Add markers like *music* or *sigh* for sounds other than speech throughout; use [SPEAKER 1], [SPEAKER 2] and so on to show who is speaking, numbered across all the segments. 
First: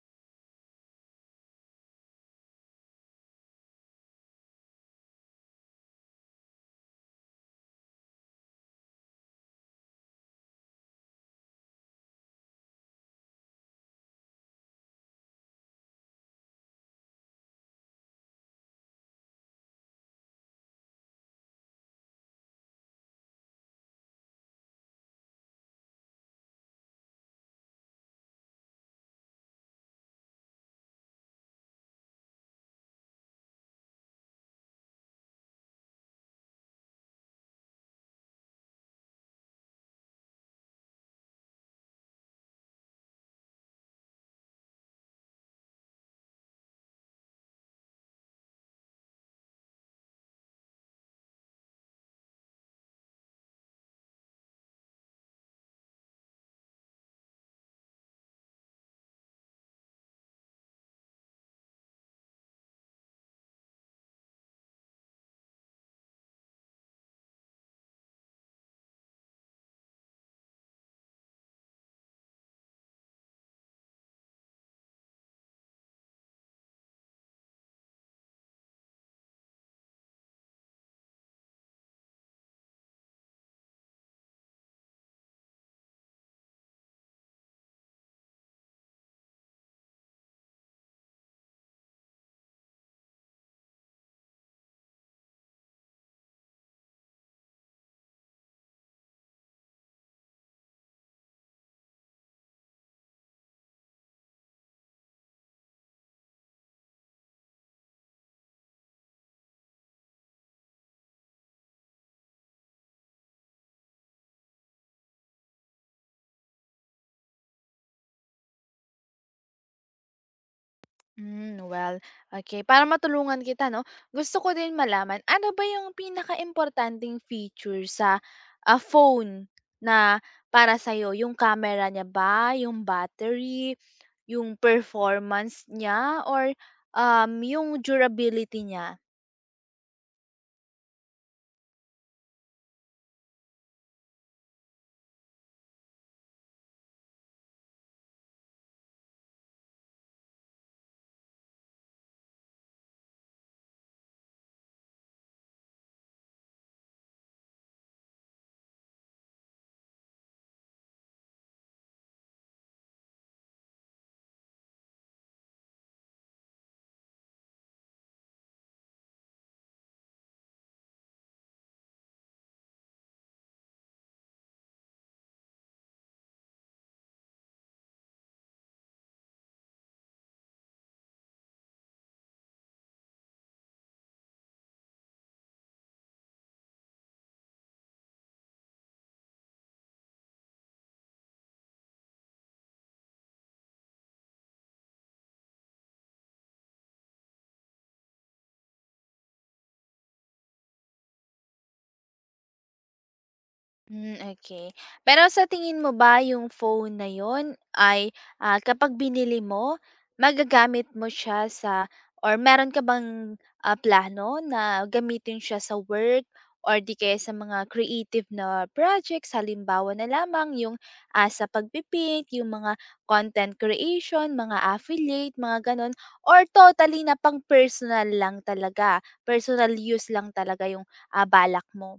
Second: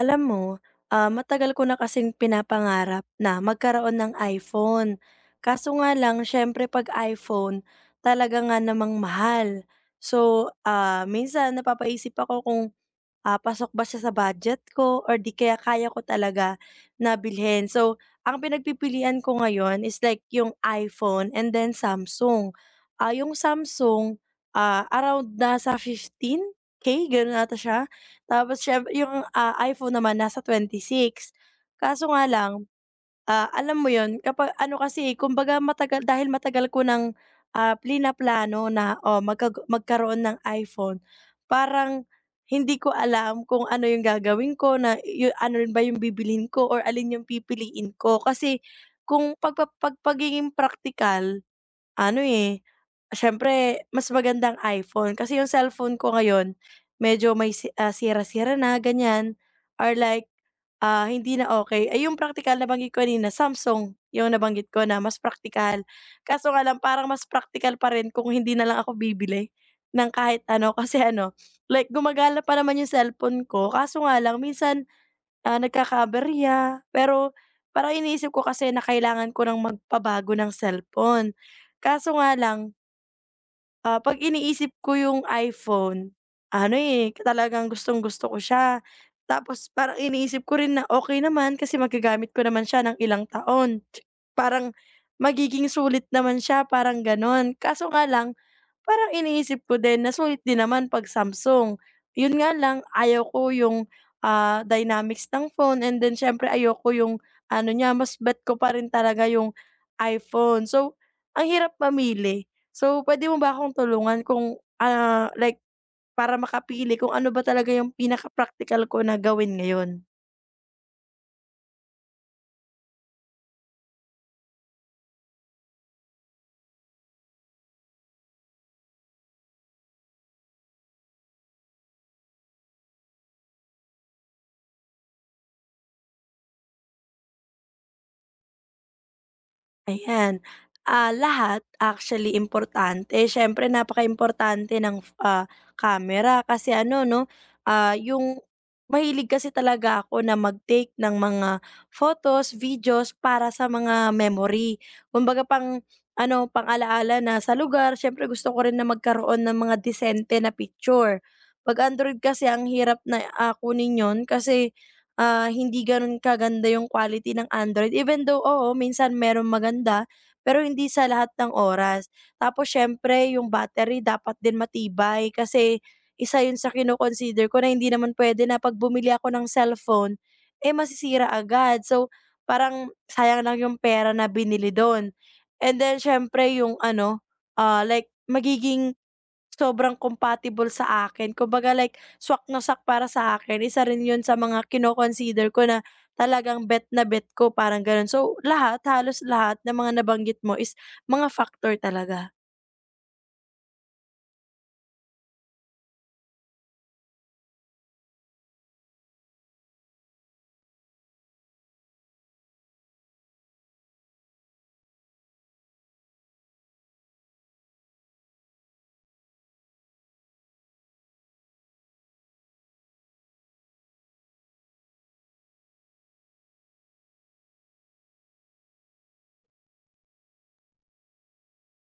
[SPEAKER 1] Alam mo, matagal ko na kasing pinapangarap na magkaroon ng iPhone. Kaso nga lang siyempre 'pag iPhone talaga nga namang mahal. So, minsan napapaisip ako kung pasok ba siya sa budget ko or 'di kaya kaya ko talaga na bilhin. So, ang pinagpipilian ko ngayon is like yung iPhone and then Samsung. Yung Samsung, around nasa 15K gano'n ata siya. Tapos siyempre yung, iPhone naman nasa 26. Kaso nga lang, alam mo 'yun kapag ano kasi, eh, kumbaga matagal dahil matagal ko ng, plano na, oh, magkaroon ng iPhone. Parang hindi ko alam kung ano 'yung gagawin ko na ano rin ba 'yung bibilhin ko or alin 'yung pipiliin ko. Kasi kung pagpa pag pagiging praktikal ano, eh, siyempre mas magandang iPhone kasi yung cellphone ko ngayon medyo may sira-sira na ganyan or like, hindi na okay. Ay yung praktikal nabanggit ko kanina Samsung, yung nabanggit ko na mas praktikal. Kaso nga lang parang mas praktikal pa rin kung hindi na lang ako bibili ng kahit ano *laughs* kasi ano, like gumagala pa naman yung cellphone ko kaso nga lang minsan, nagkakaaberya. Pero parang iniisip ko kasi na kailangan ko ng magpabago ng cellphone. Kaso nga lang, 'pag iniisip ko yung iPhone, ano, eh, talagang gustong-gusto ko siya. Tapos parang iniisip ko rin na okey naman kasi magagamit ko naman siya ng ilang taon. Parang magiging sulit naman siya, parang gano'n. Kaso nga lang parang iniisip ko din na sulit din naman 'pag Samsung. 'Yun nga lang ayaw ko yung, dynamics ng phone and then syempre ayaw ko yung ano niya, mas bet ko pa rin talaga yung iPhone. So, ang hirap mamili. So, pwede mo ba akong tulungan kung, like para makapili kung ano ba talaga yung pinaka practical ko na gawin ngayon?
[SPEAKER 2] Well, okay, para matulungan kita 'no. Gusto ko din malaman, ano ba yung pinakaimportanteng feature sa phone na para sa'yo? Yung camera niya ba, yung battery, yung performance niya, or yung durability niya?
[SPEAKER 1] Ayan. Lahat actually importante. Napaka importante ng, camera kasi ano 'no, yung mahilig kasi talaga ako na mag-take ng mga photos, videos para sa mga memory. Kumbaga pang ano, pang-alaala na sa lugar. Siyempre gusto ko rin na magkaroon ng mga disente na picture. 'Pag Android kasi ang hirap na, kunin yun kasi hindi gano'n kaganda yung quality ng Android even though, oo, minsan meron maganda, pero hindi sa lahat ng oras. Tapos siyempre yung battery dapat din matibay kasi isa yun sa kino-consider ko na hindi naman pwede na 'pag bumili ako ng cellphone, eh, masisira agad. So, parang sayang lang yung pera na binili dun. And then siyempre yung ano, like magiging sobrang compatible sa akin kumbaga like swak na swak para sa akin, isa rin yun sa mga kino-consider ko na talagang bet na bet ko, parang ganon. So lahat, halos lahat ng mga nabanggit mo is mga factor talaga.
[SPEAKER 2] Okay. Pero sa tingin mo ba yung phone na yon ay kapag binili mo, magagamit mo siya sa, or meron ka bang plano na gamitin siya sa work or di kaya sa mga creative na projects? Halimbawa na lamang yung sa pagpipint, yung mga content creation, mga affiliate, mga gano'n, or totally na pang-personal lang talaga, personal use lang talaga yung balak mo?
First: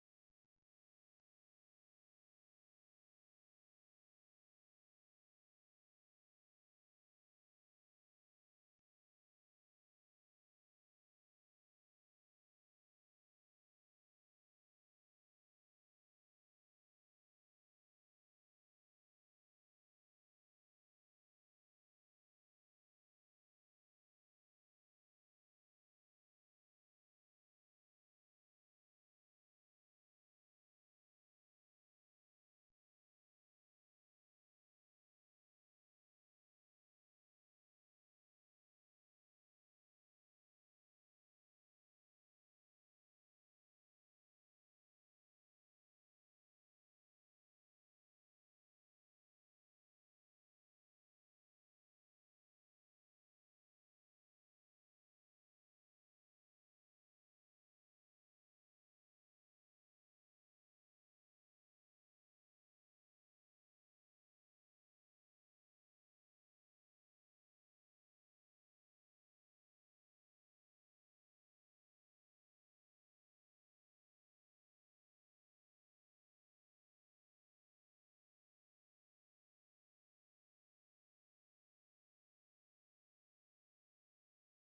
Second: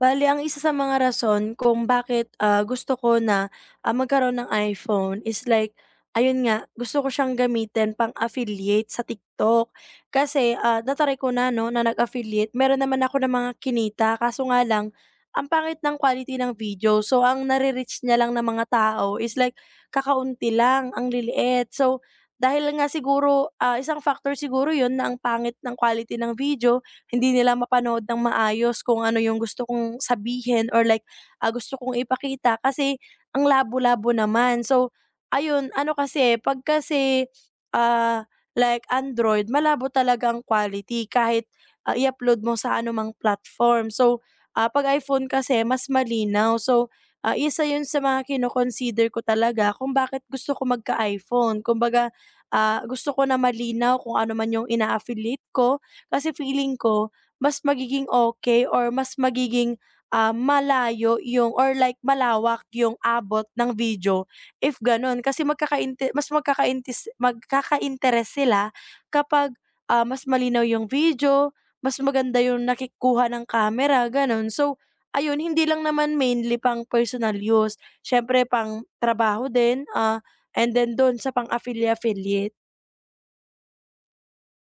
[SPEAKER 1] Bale ang isa sa mga rason kung bakit, gusto ko na, magkaroon ng iPhone is like, ayun nga, gusto ko siyang gamitin pang-affiliate sa TikTok. Kasi, na ko na 'no, na nag-affiliate. Meron naman ako ng mga kinita kaso nga lang, ang pangit ng quality ng video. So, ang nare-reach niya lang ng mga tao is like kakaunti lang, ang liliit. So, dahil nga siguro, isang factor siguro yon na ang pangit ng quality ng video hindi nila mapanood ng maayos kung ano yung gusto kong sabihin or like, gusto kong ipakita kasi ang labo-labo naman. So, ayun, ano kasi, 'pag kasi, ah, like Android, malabo talaga ang quality kahit, i-upload mo sa anumang platform. So, 'pag iPhone kasi mas malinaw. So, isa yun sa mga kino-consider ko talaga kung bakit gusto ko magka-iPhone. Kumbaga, gusto ko na malinaw kung ano man yung ina-affiliate ko kasi feeling ko mas magiging okay or mas magiging, malayo yung or like malawak yung abot ng video if gano'n. Kasi magkakainteres sila kapag, mas malinaw yung video, mas maganda yung nakikuha ng camera, gano'n. So, ayun hindi lang naman mainly pang personal use, siyempre pang trabaho din, and then do'n sa affiliate.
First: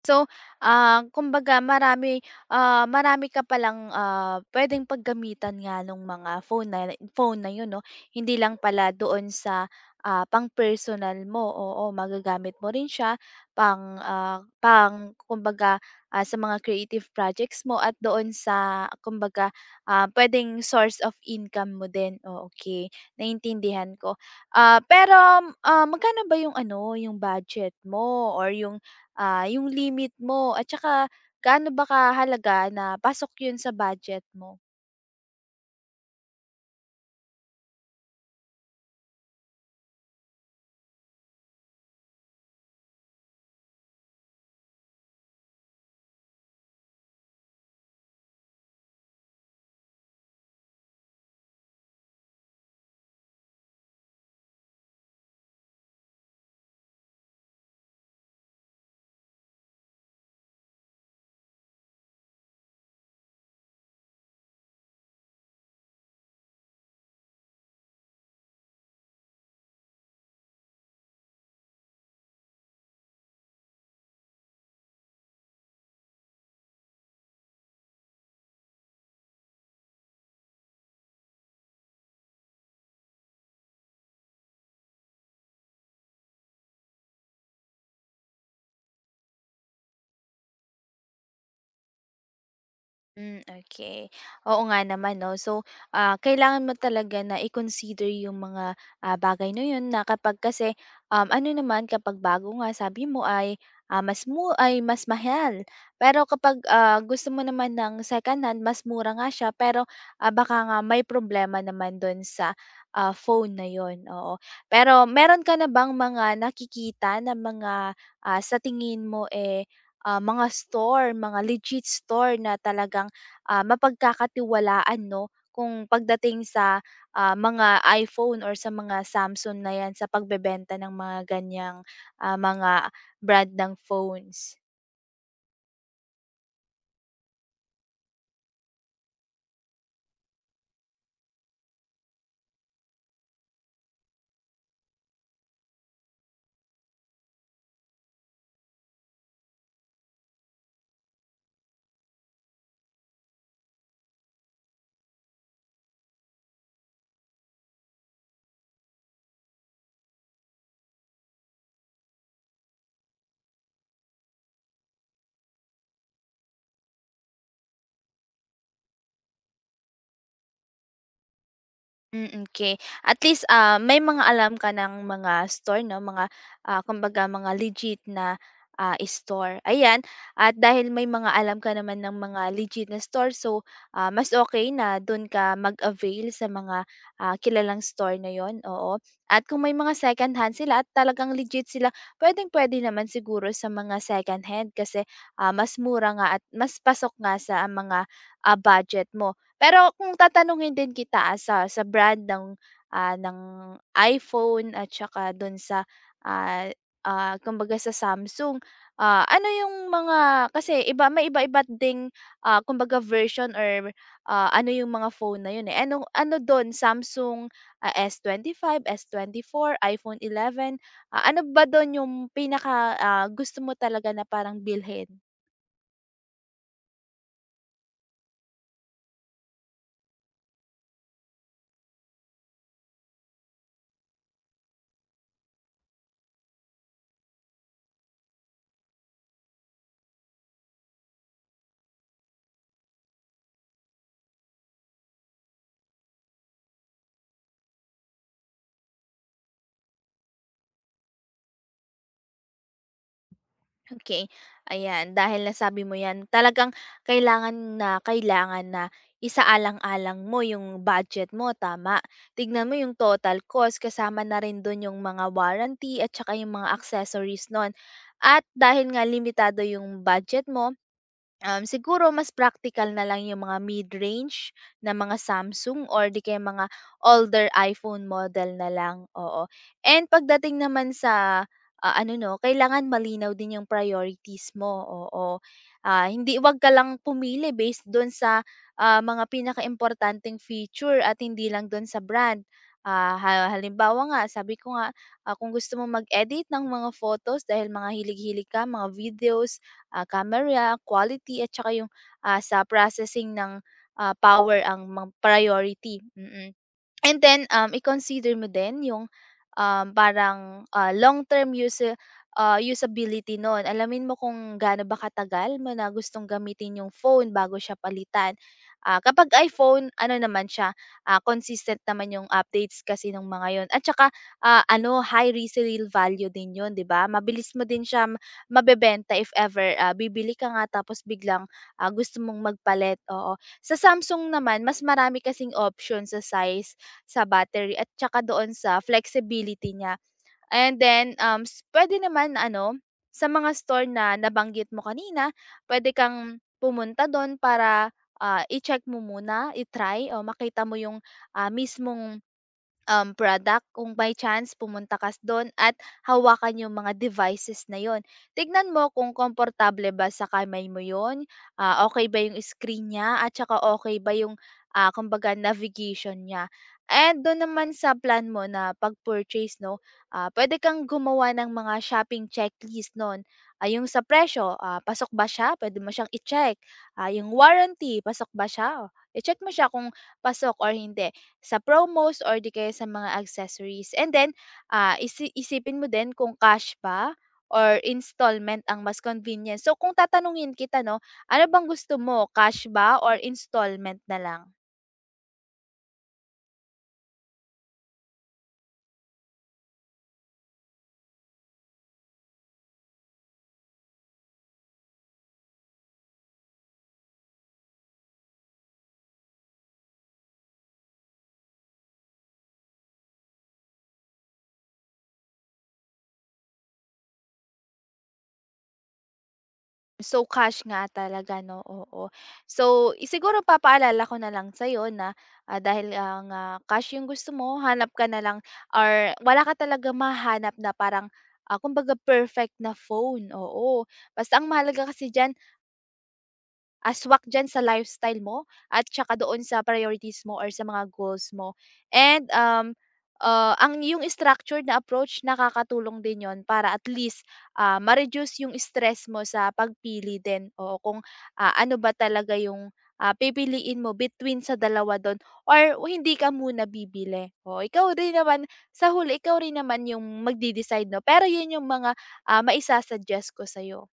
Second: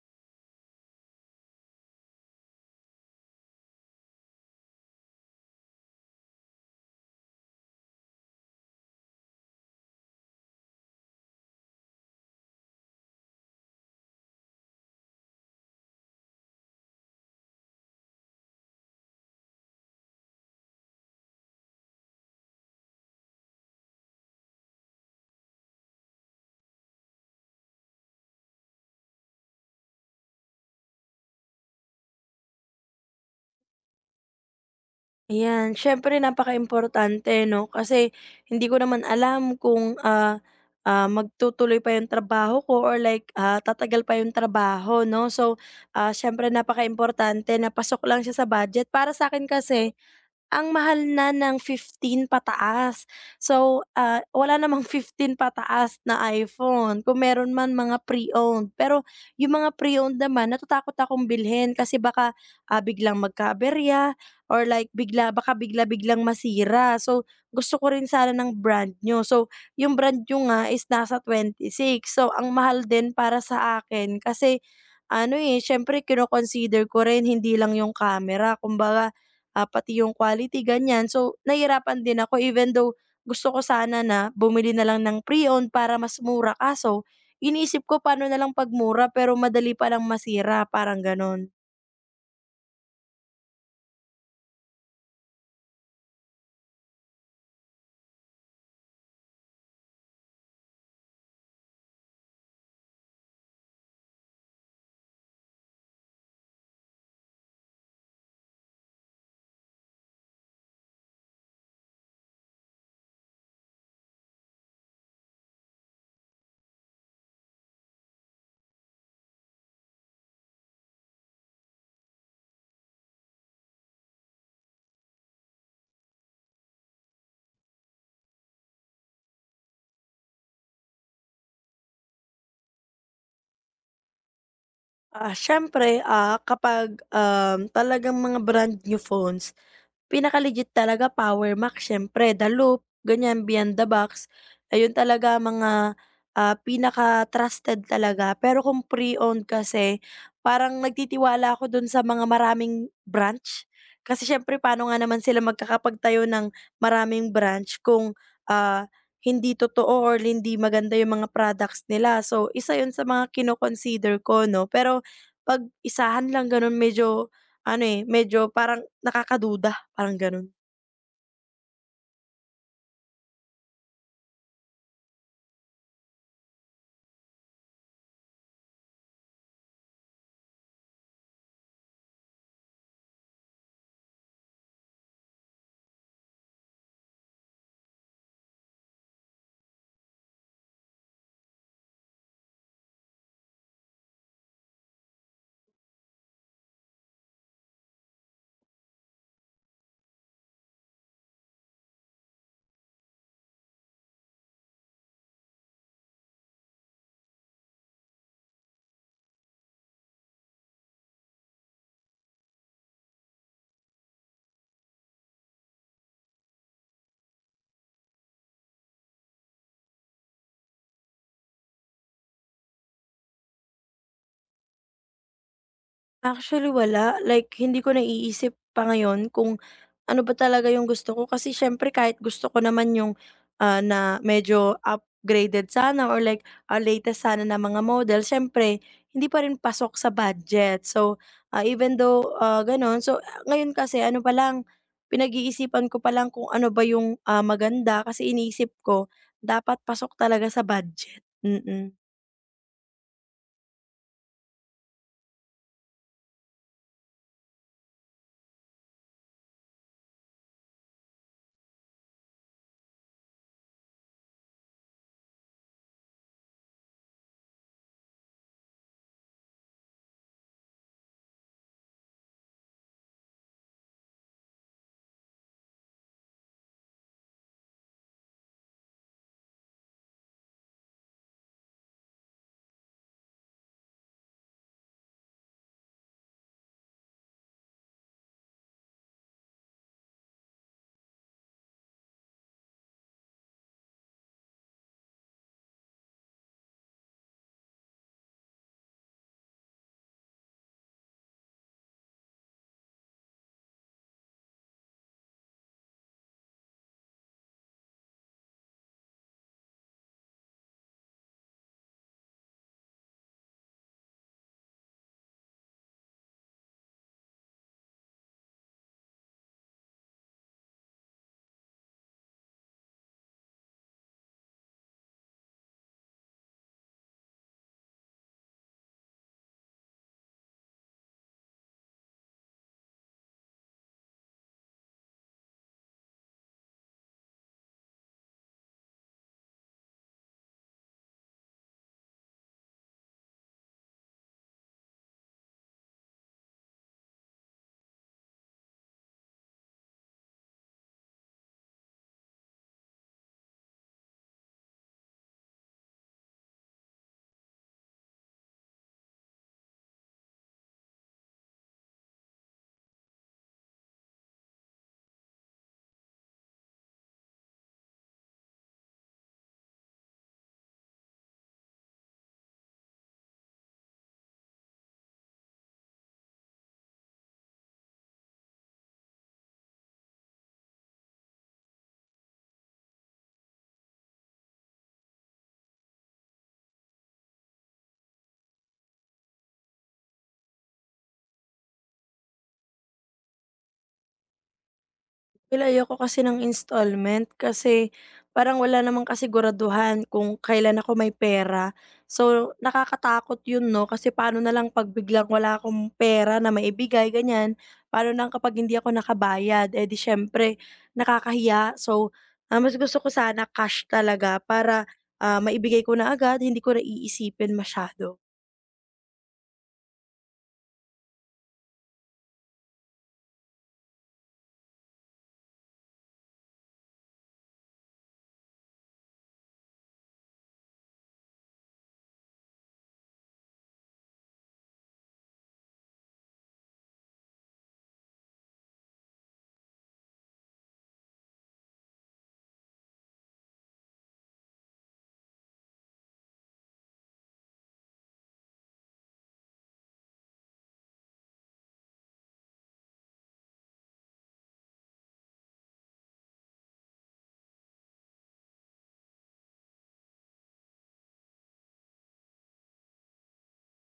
[SPEAKER 2] So, kumbaga marami, marami ka palang, puwedeng paggamitan nga nung mga phone na yun 'no. Hindi lang pala doon sa, pang-personal mo, oo, magagamit mo rin siya pang kumbaga, sa mga creative projects mo at doon sa kumbaga, puwedeng source of income mo din. Oh, okey, naintindihan ko. Pero, magkano ba yung ano, yung budget mo, or yung limit mo at saka gaano ba kahalaga na pasok yun sa budget mo?
[SPEAKER 1] Ayan, napaka importante, 'no, kasi hindi ko naman alam kung, magtutuloy pa yung trabaho ko or like, tatagal pa yung trabaho 'no. So, ah, napaka importante na pasok lang siya sa budget. Para sa akin kasi, ang mahal na ng fifteen pataas. So, wala namang *laughs* 15 pataas na iPhone, kung meron man mga pre-owned. Pero yung mga pre-owned naman natatakot akong bilhin kasi baka, biglang magkaaberya or like bigla-biglang masira. So, gusto ko rin sana ng brand nyo. So, yung brand new nga is nasa six. So, ang mahal din para sa akin kasi ano, eh, siyempre kino-consider ko rin hindi lang yung camera, kumbaga pati yung quality ganyan. So, nahirapan din ako even though gusto ko sana na bumili na lang ng pre-owned para mas mura kaso iniisip ko paano na lang 'pag pero madali pa lang masira, parang gano'n.
[SPEAKER 2] Okay. Oo nga naman 'no. So, kailangan mo talaga na i-consider yung mga, bagay na yun na kapag kasi, ano naman kapag bago nga sabi mo ay, mas mu ay mas mahal. Pero kapag, gusto mo naman ng second hand, mas mura nga siya, pero, baka nga may problema naman dun sa, phone na yun, oo. Pero meron ka na bang mga nakikita na mga, sa tingin mo, eh, mga store, mga legit store na talagang mapagkakatiwalaan 'no, kung pagdating sa, mga iPhone or sa mga Samsung na 'yan, sa pagbebenta ng mga ganyang mga brand ng phones.
[SPEAKER 1] Siyempre, kapag, talagang mga brand new phones, pinaka-legit talaga Power Mac siyempre, The Loop, ganyan, Beyond the Box, ayun talaga mga, pinaka-trusted talaga. Pero kung pre-owned kasi, parang nagtitiwala ako dun sa mga maraming branch. Kasi siyempre paano nga naman sila magkakapagtayo ng maraming branch kung, ah, hindi totoo or hindi maganda yung mga products nila. So, isa yun sa mga kino ko 'no, pero 'pag isahan lang ganun medyo ano, eh, medyo parang nakakaduda. Parang gano'n.
[SPEAKER 2] Okay. At least, may mga alam ka ng mga store 'no, mga, kumbaga mga legit na, store, ayan. At dahil may mga alam ka naman ng mga legit na store, so, mas okay na dun ka mag-avail sa mga, kilalang store na yon, oo. At kung may mga second hand sila at talagang legit sila, puwede naman siguro sa mga second hand kasi, mas mura nga at mas pasok nga sa mga, budget mo. Pero kung tatanungin din kita, sa brand ng iPhone at saka dun sa, ah, kumbaga sa Samsung, ano yung mga, kasi iba, may iba-iba ding, kumbaga version or, ano yung mga phone na yun, eh. Ano ano dun Samsung, S25, S24, iPhone 11, ano ba dun yung pinaka, gusto mo talaga na parang bilhin?
[SPEAKER 1] Actually wala, like hindi ko naiisip pa ngayon kung ano ba talaga yung gusto ko kasi siyempre kahit gusto ko naman yung, na medyo upgraded sana or like, latest sana na mga model siyempre hindi pa rin pasok sa budget. So, even though, gano'n so ngayon kasi ano pa lang, pinag-iisipan ko pa lang kung ano ba yung, maganda kasi iniisip ko dapat pasok talaga sa budget, mm.
[SPEAKER 2] Okey, ayan, dahil nasabi mo 'yan, talagang kailangan kailangan na isaalang-alang mo yung budget mo, tama. Tignan mo yung total cost, kasama na rin dun yung mga warranty at saka yung mga accessories nun. At dahil nga limitado yung budget mo, siguro mas practical na lang yung mga mid-range na mga Samsung or di kaya mga older iPhone model na lang, oo. And pagdating naman sa, ano 'no, kailangan malinaw din yung priorities mo, oo. Hindi, 'wag ka lang pumili based dun sa, mga pinakaimportanteng feature at hindi lang dun sa brand. Halimbawa nga, sabi ko nga, kung gusto mo mag-edit ng mga photos dahil mga hilig-hilig ka, mga videos, camera, quality, at saka yung, sa processing ng, power ang mga priority. Mm. Mm. And then, i-consider mo din yung, parang, long term use, ah, usability nun. Alamin mo kung gaano ba katagal mo na gustong gamitin yung phone bago siya palitan. Kapag iPhone, ano naman siya, consistent naman yung updates kasi nung mga yon, at saka, ano, high resale value din yun, 'di ba? Mabilis mo din siya mabebenta if ever, bibili ka nga tapos biglang, gusto mong magpalit, oo. Sa Samsung naman, mas marami kasing option sa size, sa battery at tsaka doon sa flexibility niya. And then, puwede naman ano, sa mga store na nabanggit mo kanina, pwede kang pumunta do'n para, i-check mo muna, i-try, o makita mo yung, mismong, um, product, kung by chance pumunta ka do'n at hawakan yung mga devices na yon. Tignan mo kung komportable ba sa kamay mo yon, ah, okay ba yung screen niya, at saka okay ba yung, kumbaga navigation niya. And dun naman sa plan mo na pag-purchase 'no, pwede kang gumawa ng mga shopping checklist nun. Yung sa presyo, pasok ba siya? Pwede mo siyang i-check. Yung warranty, pasok ba siya? Oh, i-check mo siya kung pasok or hindi. Sa promos or di kaya sa mga accessories. And then, isipin mo din kung cash ba or installment ang mas convenient. So kung tatanungin kita 'no, ano bang gusto mo, cash ba or installment na lang?
[SPEAKER 1] Well, ayoko kasi ng installment kasi parang wala namang kasiguraduhan kung kailan ako may pera. So, nakakatakot yun, no? Kasi paano na lang pag biglang wala akong pera na maibigay, ganyan. Paano na kapag hindi ako nakabayad? Eh di syempre, nakakahiya. So, mas gusto ko sana cash talaga para maibigay ko na agad, hindi ko na iisipin masyado.
[SPEAKER 2] So cash nga talaga 'no, oo. So siguro papaalala ko na lang sa'yo na, dahil ang, cash yung gusto mo, hanap ka na lang or wala ka talaga mahanap na parang, kumbaga perfect na phone, oo. Basta ang mahalaga kasi diyan, aswak diyan sa lifestyle mo at tsaka doon sa priorities mo or sa mga goals mo. And, yung structured na approach, nakakatulong din yon para at least, ma-reduce yung stress mo sa pagpili din, o kung, ano ba talaga yung, pipiliin mo between sa dalawa dun or hindi ka muna bibili. O, ikaw rin naman sa huli, ikaw rin naman yung magde-decide 'no, pero 'yun yung mga, maisa-suggest ko sa'yo.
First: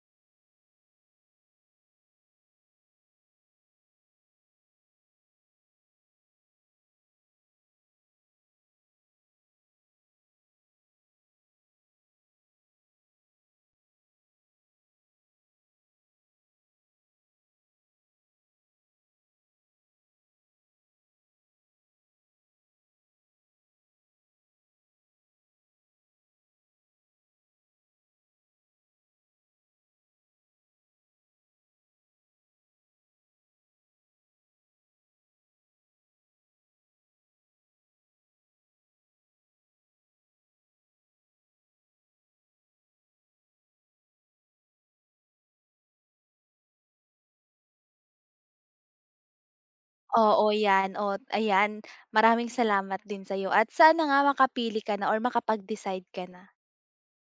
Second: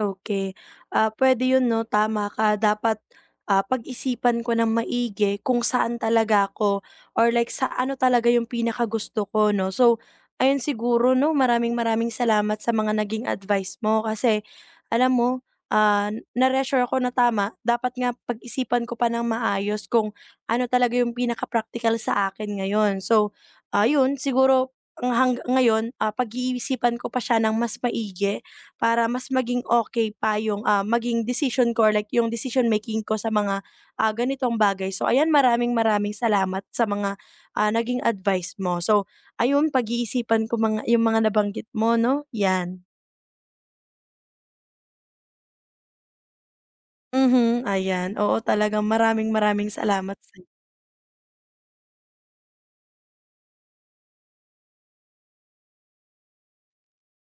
[SPEAKER 1] Okay, pwede 'yun 'no, tama ka. Dapat, pag-isipan ko ng maigi kung saan talaga ako or like sa ano talaga yung pinakagusto ko 'no. So, ayun siguro 'no, maraming maraming salamat sa mga naging advice mo kasi alam mo, ah, na-reassure ako na tama, dapat nga pag-isipan ko pa ng maayos kung ano talaga yung pinaka practical sa akin ngayon. So, ayun siguro ang ngayon, pag-iisipan ko pa siya ng mas maigi para mas maging okay pa yung, maging decision ko or like yung decision making ko sa mga, ganitong bagay. So ayan, maraming-maraming salamat sa mga, naging advice mo. So ayun, pag-iisipan ko yung mga nabanggit mo 'no, yan. Mhm, ayan. Oo, talagang maraming-maraming salamat sa
[SPEAKER 2] Oo, 'yan. O, ayan, maraming salamat din sa'yo at sana nga makapili ka na or makapag-decide ka na.